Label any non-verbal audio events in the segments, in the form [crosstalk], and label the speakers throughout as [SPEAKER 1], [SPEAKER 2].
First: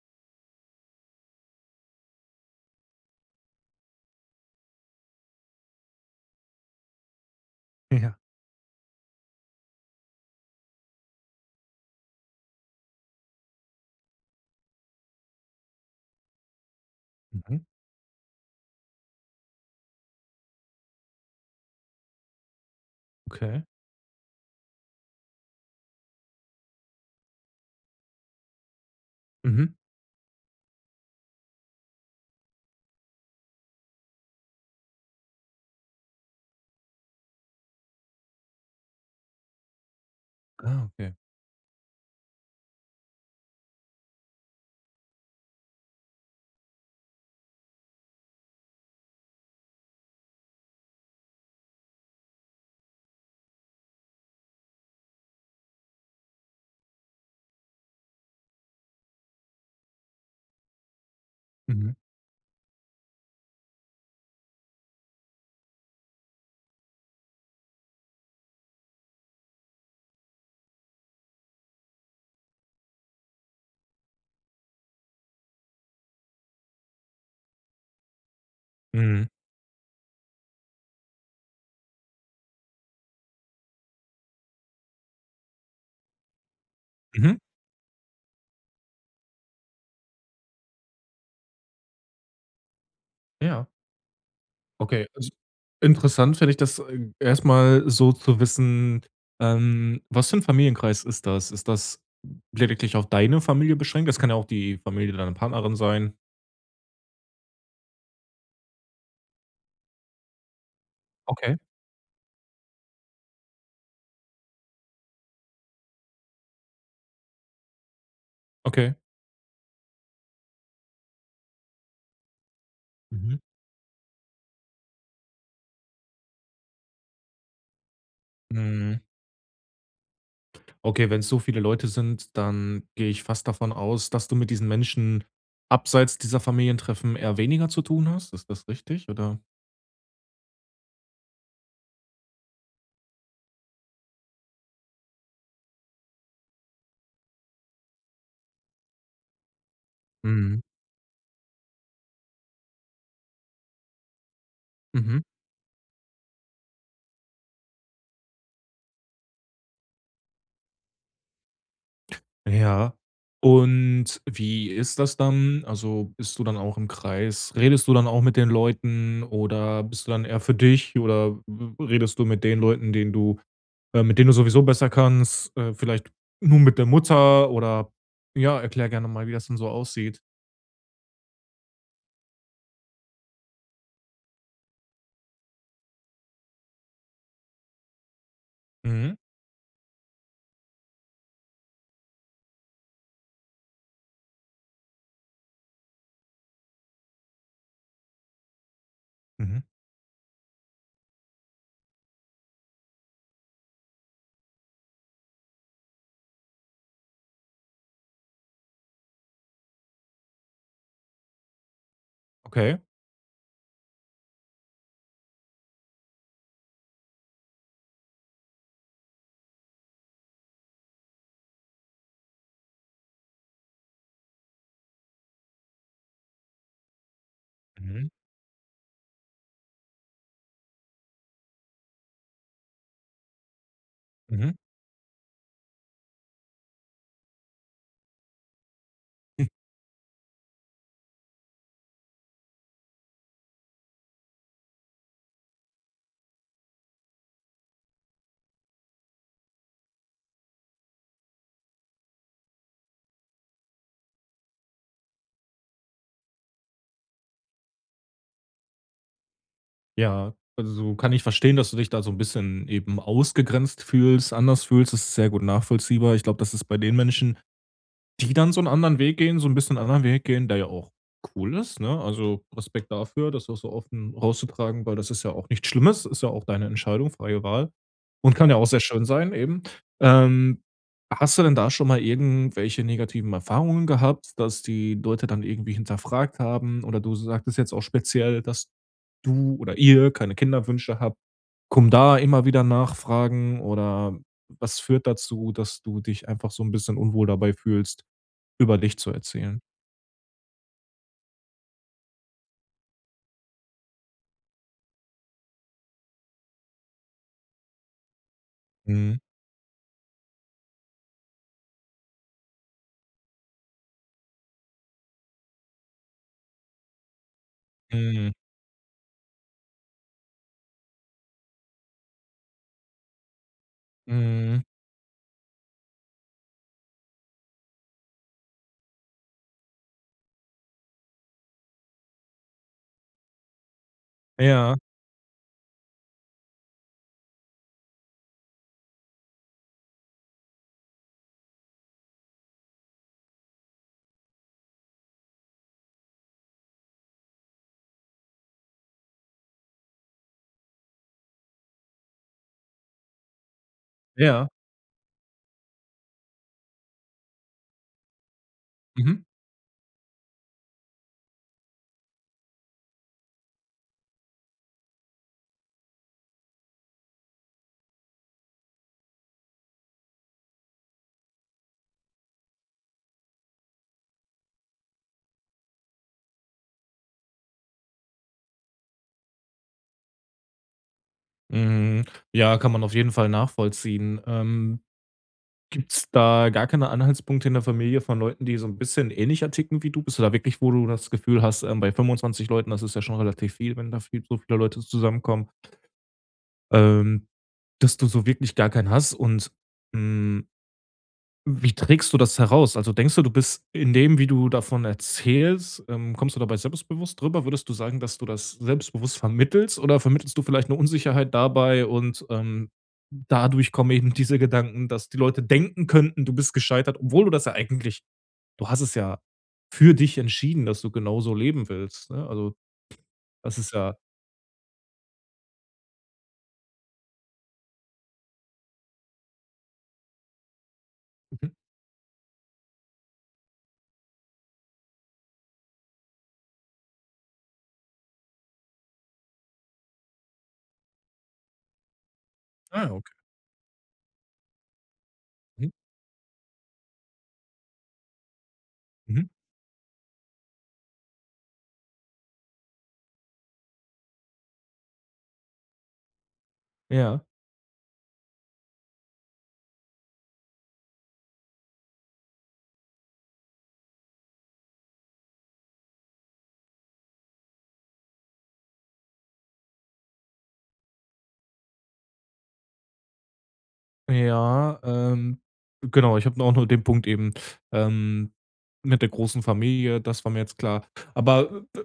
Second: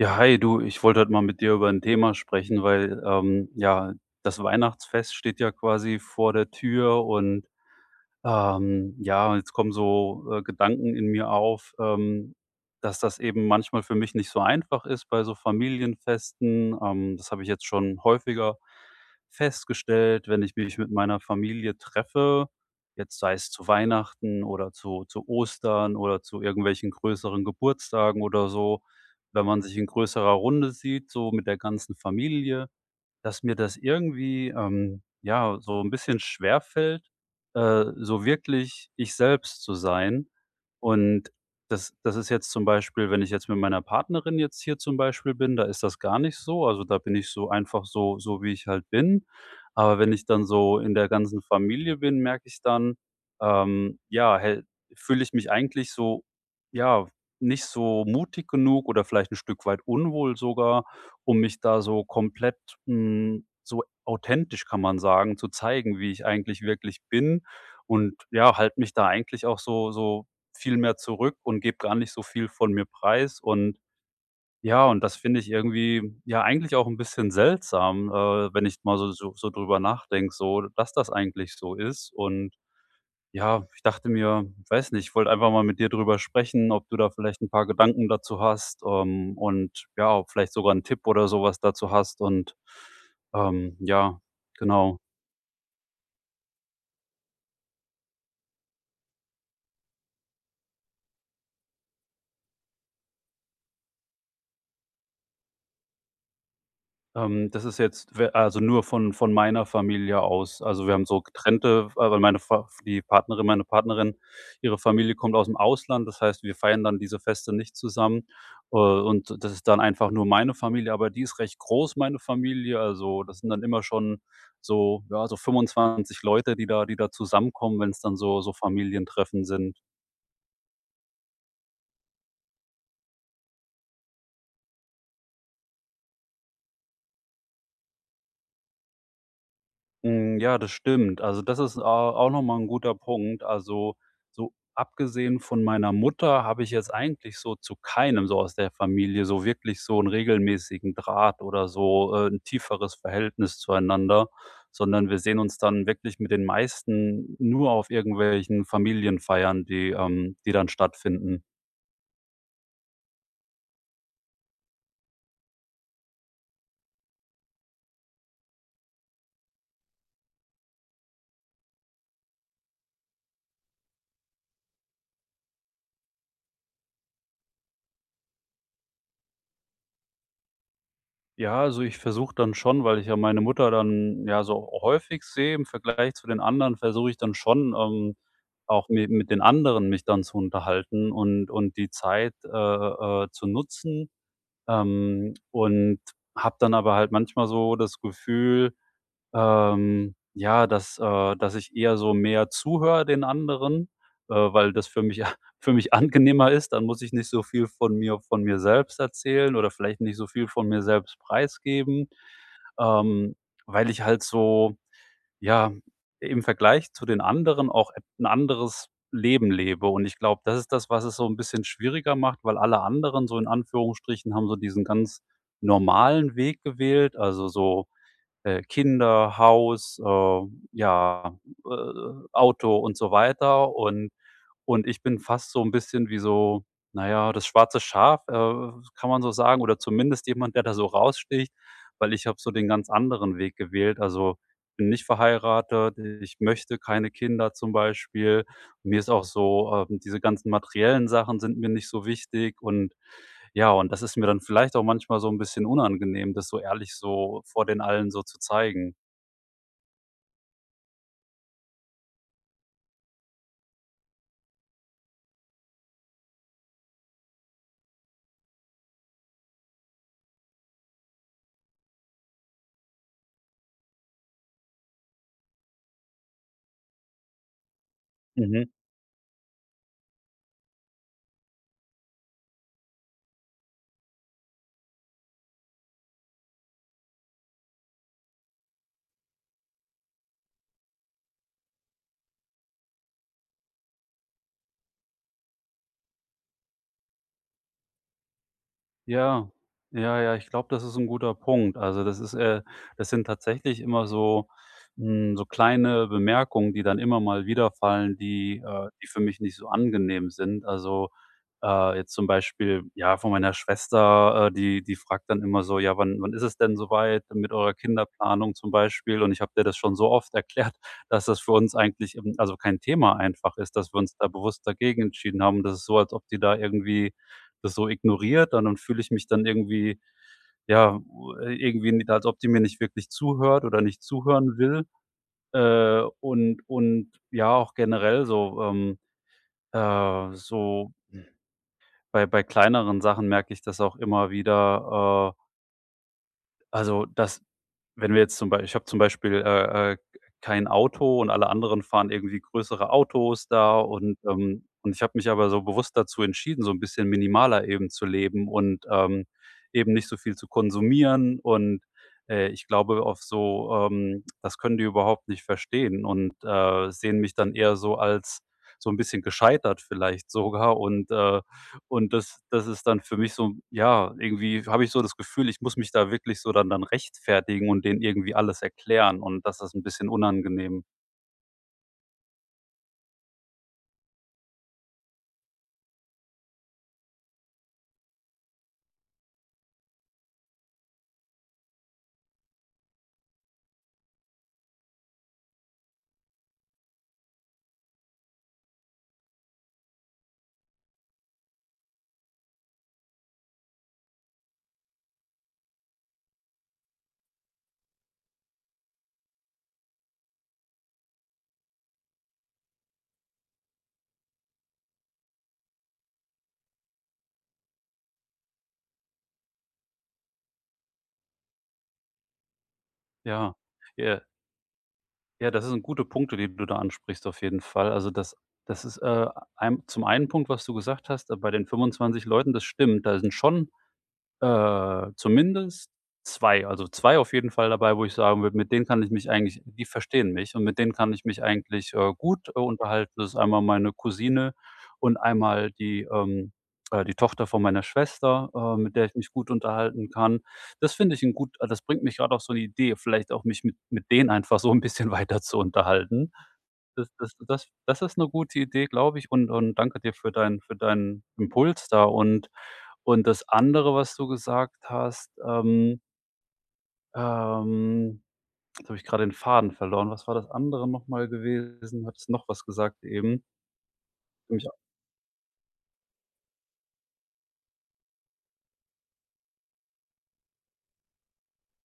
[SPEAKER 1] Ja, hi, du, ich wollte heute mal mit dir über ein Thema sprechen, weil, ja, das Weihnachtsfest steht ja quasi vor der Tür, und,
[SPEAKER 2] Ja.
[SPEAKER 1] ja, und jetzt kommen so, Gedanken in mir auf, dass das eben manchmal für mich nicht so einfach ist bei so Familienfesten. Das habe ich
[SPEAKER 2] Mhm.
[SPEAKER 1] jetzt schon häufiger festgestellt, wenn ich mich mit meiner Familie treffe, jetzt sei es
[SPEAKER 2] Okay.
[SPEAKER 1] zu Weihnachten oder zu Ostern oder zu irgendwelchen größeren Geburtstagen oder so, wenn man
[SPEAKER 2] Mhm.
[SPEAKER 1] sich in größerer Runde sieht, so mit der ganzen Familie, dass mir das irgendwie, ja, so ein bisschen schwerfällt, so wirklich ich selbst zu sein.
[SPEAKER 2] Ah, okay.
[SPEAKER 1] Und das ist jetzt zum Beispiel, wenn ich jetzt mit meiner Partnerin jetzt hier zum Beispiel bin, da ist das gar nicht so. Also, da bin ich so einfach so, wie ich halt bin. Aber wenn ich dann so in der ganzen Familie bin, merke ich dann, ja, hält fühle ich mich eigentlich so, ja, nicht so mutig genug oder vielleicht ein Stück weit unwohl sogar, um mich da
[SPEAKER 2] Mhm.
[SPEAKER 1] so komplett, so authentisch, kann man sagen, zu zeigen, wie ich eigentlich wirklich bin, und ja, halt mich da eigentlich auch so viel mehr zurück und gebe gar nicht so viel von mir preis. Und ja, und das finde ich irgendwie, ja, eigentlich auch ein bisschen seltsam, wenn ich mal so
[SPEAKER 2] Mhm.
[SPEAKER 1] so so drüber nachdenke, so dass das eigentlich so ist. Und ja, ich dachte mir, ich weiß nicht, ich wollte einfach mal mit dir drüber sprechen, ob du da
[SPEAKER 2] Mhm.
[SPEAKER 1] vielleicht ein paar Gedanken dazu hast, und ja, ob vielleicht sogar 'n Tipp oder sowas dazu hast und,
[SPEAKER 2] Ja.
[SPEAKER 1] ja, genau.
[SPEAKER 2] Okay. Also, interessant finde ich das, erst so zu wissen, was für ein Familienkreis ist das? Ist das lediglich auf deine Familie beschränkt? Das kann ja auch die Familie deiner Partnerin sein.
[SPEAKER 1] Das ist jetzt we also nur von meiner Familie aus. Also, wir haben so
[SPEAKER 2] Okay,
[SPEAKER 1] getrennte, weil meine Fa die Partnerin meine Partnerin, ihre Familie kommt aus dem Ausland. Das heißt, wir feiern dann diese Feste nicht zusammen.
[SPEAKER 2] okay.
[SPEAKER 1] Und das ist dann einfach nur meine Familie, aber die ist recht groß, meine Familie. Also,
[SPEAKER 2] Mhm.
[SPEAKER 1] das sind dann immer schon so, ja, so 25 Leute, die da zusammenkommen, wenn es dann so
[SPEAKER 2] Mhm.
[SPEAKER 1] Familientreffen sind.
[SPEAKER 2] Okay, wenn's so viele Leute sind, dann gehe ich fast davon aus, dass du mit diesen Menschen abseits dieser Familientreffen eher weniger zu tun hast. Ist das richtig, oder?
[SPEAKER 1] Hm, ja, das stimmt. Also, das ist au auch noch mal 'n guter Punkt. Also, so abgesehen von meiner Mutter habe ich jetzt eigentlich so zu keinem so aus der Familie so wirklich so einen
[SPEAKER 2] Mhm.
[SPEAKER 1] regelmäßigen Draht oder so, 'n tieferes Verhältnis zueinander, sondern wir
[SPEAKER 2] Mhm.
[SPEAKER 1] sehen uns dann wirklich mit den meisten nur auf irgendwelchen Familienfeiern, die dann stattfinden.
[SPEAKER 2] Ja. Und wie ist das dann? Also, bist du dann auch im Kreis, redest du dann auch mit den Leuten, oder bist du dann eher für dich, oder w redest du mit den Leuten, denen du mit denen du sowieso besser kannst, vielleicht nur mit der Mutter? Oder ja, erklär gerne mal, wie das denn so aussieht.
[SPEAKER 1] Ja, also ich versuche dann schon, weil ich ja meine Mutter dann, ja, so häufig sehe im Vergleich zu den anderen, versuche ich dann schon, auch mi
[SPEAKER 2] Mhm,
[SPEAKER 1] mit den anderen mich dann zu unterhalten und die Zeit, zu nutzen. Und habe dann aber halt manchmal so das Gefühl,
[SPEAKER 2] mhm,
[SPEAKER 1] ja, dass ich eher so mehr zuhöre den anderen, weil das für mich [laughs] für mich angenehmer ist. Dann muss ich nicht so viel von mir selbst erzählen oder vielleicht nicht so viel von mir selbst preisgeben,
[SPEAKER 2] okay.
[SPEAKER 1] ähm, weil ich halt so, ja, im Vergleich zu den anderen auch et 'n anderes Leben lebe. Und ich glaube, das ist das, was es so ein bisschen schwieriger macht, weil alle anderen so in Anführungsstrichen haben so diesen ganz normalen Weg gewählt, also so,
[SPEAKER 2] Mhm,
[SPEAKER 1] Kinder, Haus, ja, Auto und so weiter. Und
[SPEAKER 2] mhm.
[SPEAKER 1] und ich bin fast so ein bisschen wie so, naja, das schwarze Schaf, kann man so sagen, oder zumindest jemand, der da so raussticht, weil ich habe so den ganz anderen Weg gewählt. Also, bin nicht verheiratet, ich möchte keine Kinder zum Beispiel. Mir ist auch so, diese ganzen materiellen Sachen sind mir nicht so wichtig. Und ja, und das ist mir dann vielleicht auch manchmal so 'n bisschen unangenehm, das so ehrlich so vor den allen so zu zeigen.
[SPEAKER 2] Ja, also, kann ich verstehen, dass du dich da so ein bisschen eben ausgegrenzt fühlst, anders fühlst. Das ist sehr gut nachvollziehbar. Ich glaube, das ist bei den Menschen, die dann so 'n anderen Weg gehen, so 'n bisschen anderen Weg gehen, der ja auch cool ist, ne? Also, Respekt dafür, das auch so offen rauszutragen, weil das ist ja auch nichts Schlimmes, ist ja auch deine Entscheidung, freie Wahl und kann ja auch
[SPEAKER 1] Mhm.
[SPEAKER 2] sehr schön sein eben. Ähm, hast du denn da schon mal irgendwelche negativen Erfahrungen gehabt, dass die Leute dann irgendwie hinterfragt haben, oder du sagtest jetzt auch speziell, dass du oder ihr keine Kinderwünsche habt. Kommen da immer wieder Nachfragen, oder was führt dazu, dass du dich einfach so 'n bisschen unwohl dabei fühlst, über dich zu
[SPEAKER 1] Ja,
[SPEAKER 2] erzählen?
[SPEAKER 1] ja, ja, ich glaube, das ist ein guter Punkt. Also, das sind tatsächlich immer so, so kleine Bemerkungen, die dann immer mal wiederfallen, die
[SPEAKER 2] Mhm,
[SPEAKER 1] für mich nicht so angenehm sind. Also, jetzt zum Beispiel, ja, von meiner Schwester, die fragt dann immer so: „Ja, wann ist es denn soweit mit eurer
[SPEAKER 2] mhm,
[SPEAKER 1] Kinderplanung zum Beispiel?" Und ich habe der das schon so oft [laughs] erklärt, dass das für uns eigentlich, also kein Thema einfach ist, dass wir uns da
[SPEAKER 2] mhm.
[SPEAKER 1] bewusst dagegen entschieden haben. Das ist so, als ob die da irgendwie das so ignoriert, dann fühle ich mich dann irgendwie, ja, irgendwie n als ob die mir nicht wirklich zuhört oder nicht zuhören
[SPEAKER 2] Ja,
[SPEAKER 1] will. Und ja, auch generell so, so bei kleineren Sachen merke ich das auch immer wieder, also, das wenn wir jetzt zum Beispiel, ich habe zum Beispiel, kein Auto und alle anderen fahren irgendwie größere Autos da,
[SPEAKER 2] ja.
[SPEAKER 1] und ich habe mich aber so bewusst dazu entschieden, so ein bisschen minimaler eben zu leben und,
[SPEAKER 2] Mhm,
[SPEAKER 1] eben nicht so viel zu konsumieren und, ich glaube auf so, das können die überhaupt nicht verstehen und, sehen mich dann eher so als so ein bisschen gescheitert vielleicht sogar, und das ist dann für mich so, ja, irgendwie habe ich so das Gefühl, ich muss mich da wirklich so dann rechtfertigen und denen irgendwie alles erklären, und das ist 'n bisschen unangenehm.
[SPEAKER 2] mhm. Ja, kann man auf jeden Fall nachvollziehen. Gibt's da gar keine Anhaltspunkte in der Familie von Leuten, die so ein bisschen ähnlicher ticken wie du? Bist du da wirklich, wo du das Gefühl hast, bei 25 Leuten, das ist ja schon relativ viel, wenn da viel so viele Leute zusammenkommen, ähm, dass du so wirklich gar keinen hast und, hm, wie trägst du das heraus? Also, denkst du, du bist in dem, wie du davon erzählst, kommst du dabei selbstbewusst drüber? Würdest du sagen, dass du das selbstbewusst vermittelst, oder vermittelst du vielleicht eine Unsicherheit dabei, und dadurch kommen eben diese Gedanken, dass die Leute denken könnten, du bist gescheitert, obwohl du das ja eigentlich, du hast es ja für dich entschieden, dass du genauso leben willst, ne? Also,
[SPEAKER 1] Ja.
[SPEAKER 2] das ist ja
[SPEAKER 1] Ja, ja, das sind gute Punkte, die du da ansprichst auf jeden Fall. Also, das ist, ein zum einen Punkt, was du gesagt hast, bei
[SPEAKER 2] mhm.
[SPEAKER 1] den 25 Leuten, das stimmt. Da sind schon. Zumindest zwei. Also, 2 auf jeden Fall dabei, wo ich sagen würde, mit denen kann ich mich eigentlich die verstehen mich, und mit denen kann ich mich eigentlich, gut,
[SPEAKER 2] Ah,
[SPEAKER 1] unterhalten.
[SPEAKER 2] okay.
[SPEAKER 1] Das ist einmal meine Cousine und
[SPEAKER 2] Mhm.
[SPEAKER 1] einmal die Tochter von meiner Schwester, mit der ich
[SPEAKER 2] Mhm.
[SPEAKER 1] mich gut unterhalten kann. Das finde ich ein gut das bringt mich gerade auf so eine Idee, vielleicht auch mich mit denen einfach so ein bisschen [laughs] weiter zu unterhalten. Das
[SPEAKER 2] Ja.
[SPEAKER 1] das das das ist eine gute Idee, glaube ich, und danke dir für deinen Impuls da, und das andere, was du gesagt hast, ähm jetzt habe ich gerade den Faden verloren. Was war das andere nochmal gewesen? Hattest noch was gesagt eben. Nämlich,
[SPEAKER 2] Ja, genau, ich habe auch nur den Punkt eben, ähm, mit der großen Familie, das war mir jetzt klar. Aber,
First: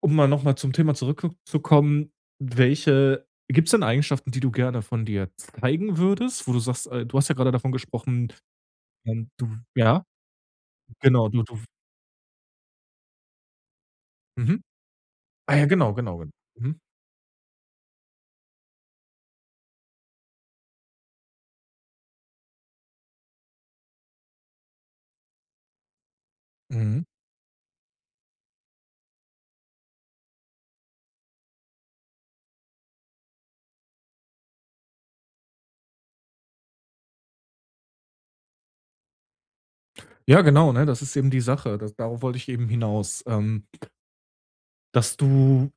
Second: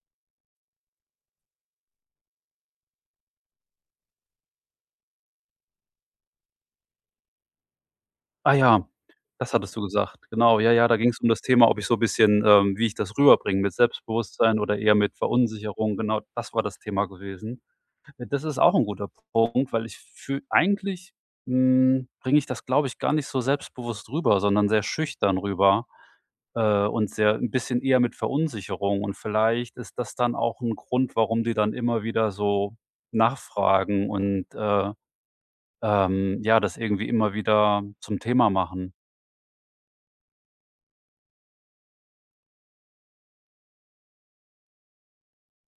[SPEAKER 2] um mal noch mal zum Thema zurückzukommen, welche, gibt's denn Eigenschaften, die du gerne von dir zeigen würdest, wo du sagst, du hast ja gerade davon gesprochen,
[SPEAKER 1] ah ja,
[SPEAKER 2] du
[SPEAKER 1] das hattest du
[SPEAKER 2] ja,
[SPEAKER 1] gesagt. Genau, ja, ja, da ging es
[SPEAKER 2] genau,
[SPEAKER 1] um das
[SPEAKER 2] du
[SPEAKER 1] Thema, ob ich so ein bisschen, wie ich das rüberbringe mit Selbstbewusstsein
[SPEAKER 2] mhm.
[SPEAKER 1] oder eher mit
[SPEAKER 2] Ah ja, genau,
[SPEAKER 1] Verunsicherung.
[SPEAKER 2] genau,
[SPEAKER 1] Genau,
[SPEAKER 2] genau.
[SPEAKER 1] das war das
[SPEAKER 2] Mhm,
[SPEAKER 1] Thema gewesen. Ja, das ist auch ein guter Punkt, weil ich fühle eigentlich, bringe ich das, glaube ich, gar nicht so selbstbewusst rüber, sondern sehr schüchtern rüber.
[SPEAKER 2] mhm.
[SPEAKER 1] Und sehr ein bisschen eher mit Verunsicherung. Und vielleicht ist das dann auch ein Grund, warum die dann immer wieder so nachfragen und, ja, das irgendwie immer wieder zum Thema machen.
[SPEAKER 2] Ja, genau, ne, das ist eben die Sache. Das, darauf wollte ich eben hinaus, dass du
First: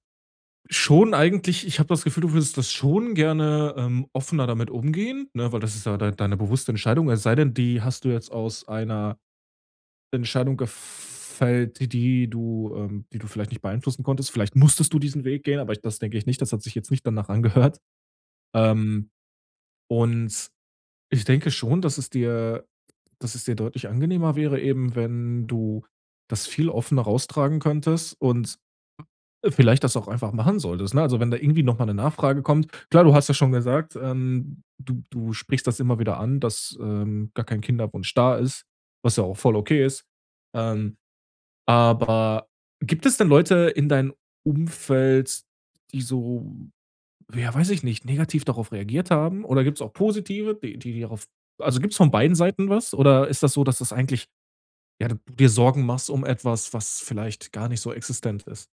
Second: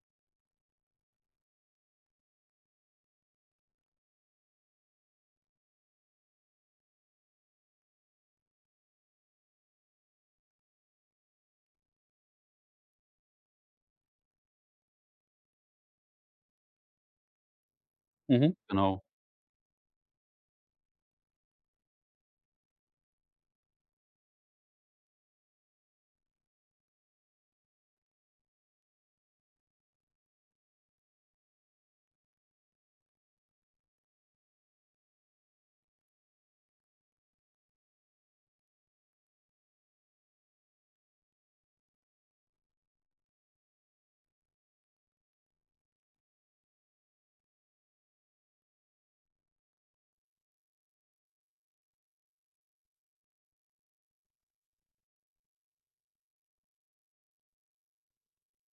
[SPEAKER 2] schon eigentlich, ich habe das Gefühl, du würdest das schon gerne, offener damit umgehen, ne, weil das ist ja deine bewusste Entscheidung. Es sei denn, die hast du jetzt aus einer Entscheidung gefällt, die du die du vielleicht nicht beeinflussen konntest. Vielleicht musstest du diesen Weg gehen, aber ich, das denke ich nicht. Das hat sich jetzt nicht danach angehört.
[SPEAKER 1] Mhm, genau.
[SPEAKER 2] Ähm, und ich denke schon, dass es dir, dass es dir deutlich angenehmer wäre eben, wenn du das viel offener raustragen könntest und vielleicht das auch einfach machen solltest, ne? Also, wenn da irgendwie noch mal 'ne Nachfrage kommt, klar, du hast ja schon gesagt, du sprichst das immer wieder an, dass, gar kein Kinderwunsch da ist, was ja auch voll okay ist. Ähm, aber gibt es denn Leute in deinem Umfeld, die so, ja, weiß ich nicht, negativ darauf reagiert haben? Oder gibt es auch positive, die darauf, also, gibt es von beiden Seiten was? Oder ist das so, dass das eigentlich, ja, du dir Sorgen machst um etwas, was vielleicht gar nicht so existent ist?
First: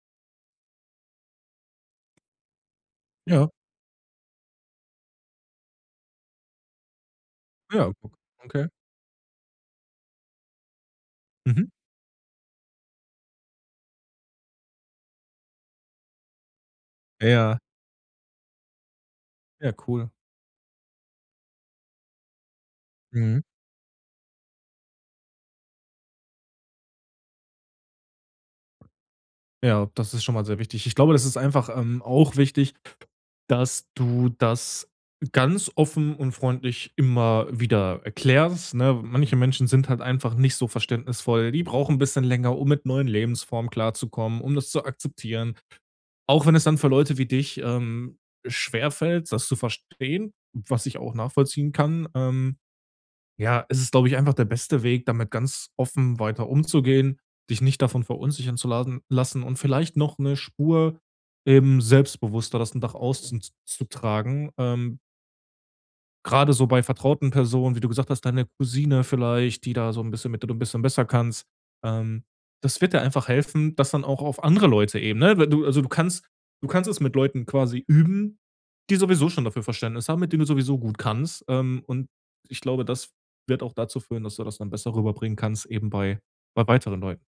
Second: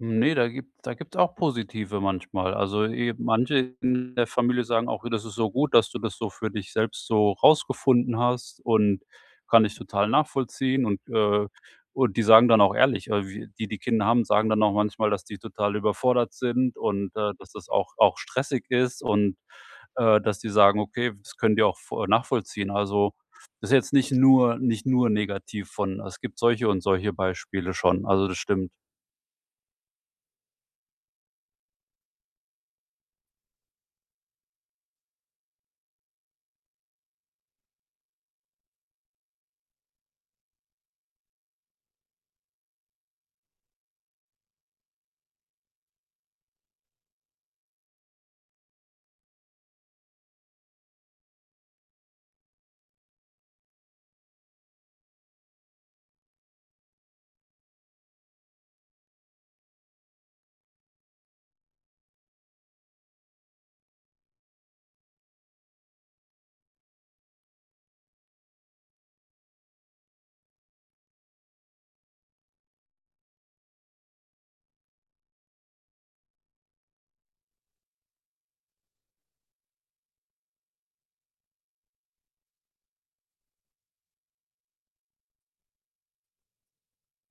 [SPEAKER 1] Ne, da gibt's auch positive manchmal. Also, eh
[SPEAKER 2] Ja,
[SPEAKER 1] manche in der Familie sagen auch: „Das ist so gut, dass du das so für dich selbst so
[SPEAKER 2] ja,
[SPEAKER 1] rausgefunden hast,
[SPEAKER 2] okay.
[SPEAKER 1] und kann ich total nachvollziehen." Und, äh
[SPEAKER 2] Mhm.
[SPEAKER 1] und die sagen dann auch ehrlich, wie die, die Kinder haben, sagen dann auch manchmal, dass die total überfordert sind und, dass
[SPEAKER 2] Ja,
[SPEAKER 1] das auch stressig ist, und,
[SPEAKER 2] ja, cool.
[SPEAKER 1] dass die sagen: „Okay, das können die auch vo nachvollziehen." Also,
[SPEAKER 2] Mhm.
[SPEAKER 1] das ist jetzt nicht nur negativ von. Es gibt solche und solche Beispiele schon. Also, das stimmt.
[SPEAKER 2] Ja, das ist schon mal sehr wichtig. Ich glaube, das ist einfach, auch wichtig, dass du das ganz offen und freundlich immer wieder erklärst, ne? Manche Menschen sind halt einfach nicht so verständnisvoll. Die brauchen ein bisschen länger, um mit neuen Lebensformen klarzukommen, um das zu akzeptieren. Auch wenn es dann für Leute wie dich, schwerfällt, das zu verstehen, was ich auch nachvollziehen kann, ja, es ist, glaube ich, einfach der beste Weg, damit ganz offen weiter umzugehen, dich nicht davon verunsichern zu lasen lassen und vielleicht noch eine Spur eben selbstbewusster das nach außen z ähm, gerade so bei vertrauten Personen, wie du gesagt hast, deine Cousine vielleicht, die da so 'n bisschen, mit der du 'n bisschen besser kannst. Ähm, das wird dir einfach helfen, das dann auch auf andere Leute eben, ne? Weil du, also, du kannst, du kannst es mit Leuten quasi üben, die sowieso schon dafür Verständnis haben, mit denen du sowieso gut kannst. Und ich glaube, das wird auch dazu führen, dass du das dann besser rüberbringen kannst eben bei, bei weiteren Leuten.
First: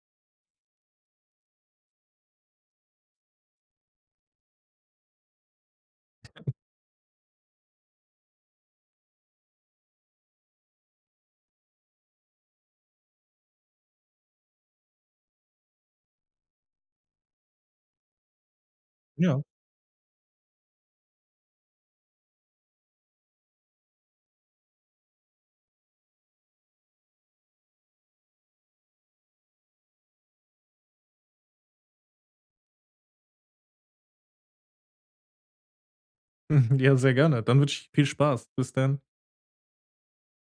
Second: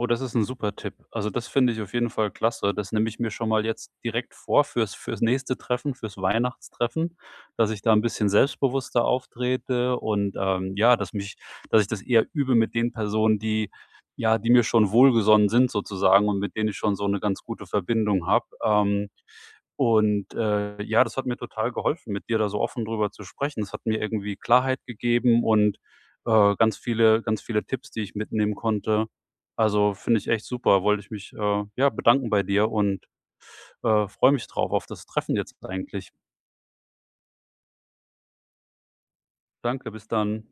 [SPEAKER 1] Oh, das ist ein super Tipp. Also, das finde ich auf jeden Fall klasse. Das nehme ich mir schon mal jetzt direkt vor, fürs nächste Treffen, fürs Weihnachtstreffen, dass ich da ein bisschen selbstbewusster auftrete und, ja, dass ich das eher übe mit den Personen, die, ja, die mir schon wohlgesonnen sind sozusagen und mit denen ich schon so eine ganz gute Verbindung habe.
[SPEAKER 2] Ja.
[SPEAKER 1] Und, ja, das hat mir total geholfen, mit dir da so offen drüber zu sprechen. Das hat mir irgendwie Klarheit gegeben und, ganz viele Tipps, die ich mitnehmen konnte. Also, finde ich echt super. Wollte ich mich, ja, bedanken bei dir, und, freue mich drauf auf das Treffen jetzt eigentlich.
[SPEAKER 2] [laughs] Ja, sehr gerne. Dann wünsche ich viel Spaß. Bis dann.
[SPEAKER 1] Danke, bis dann.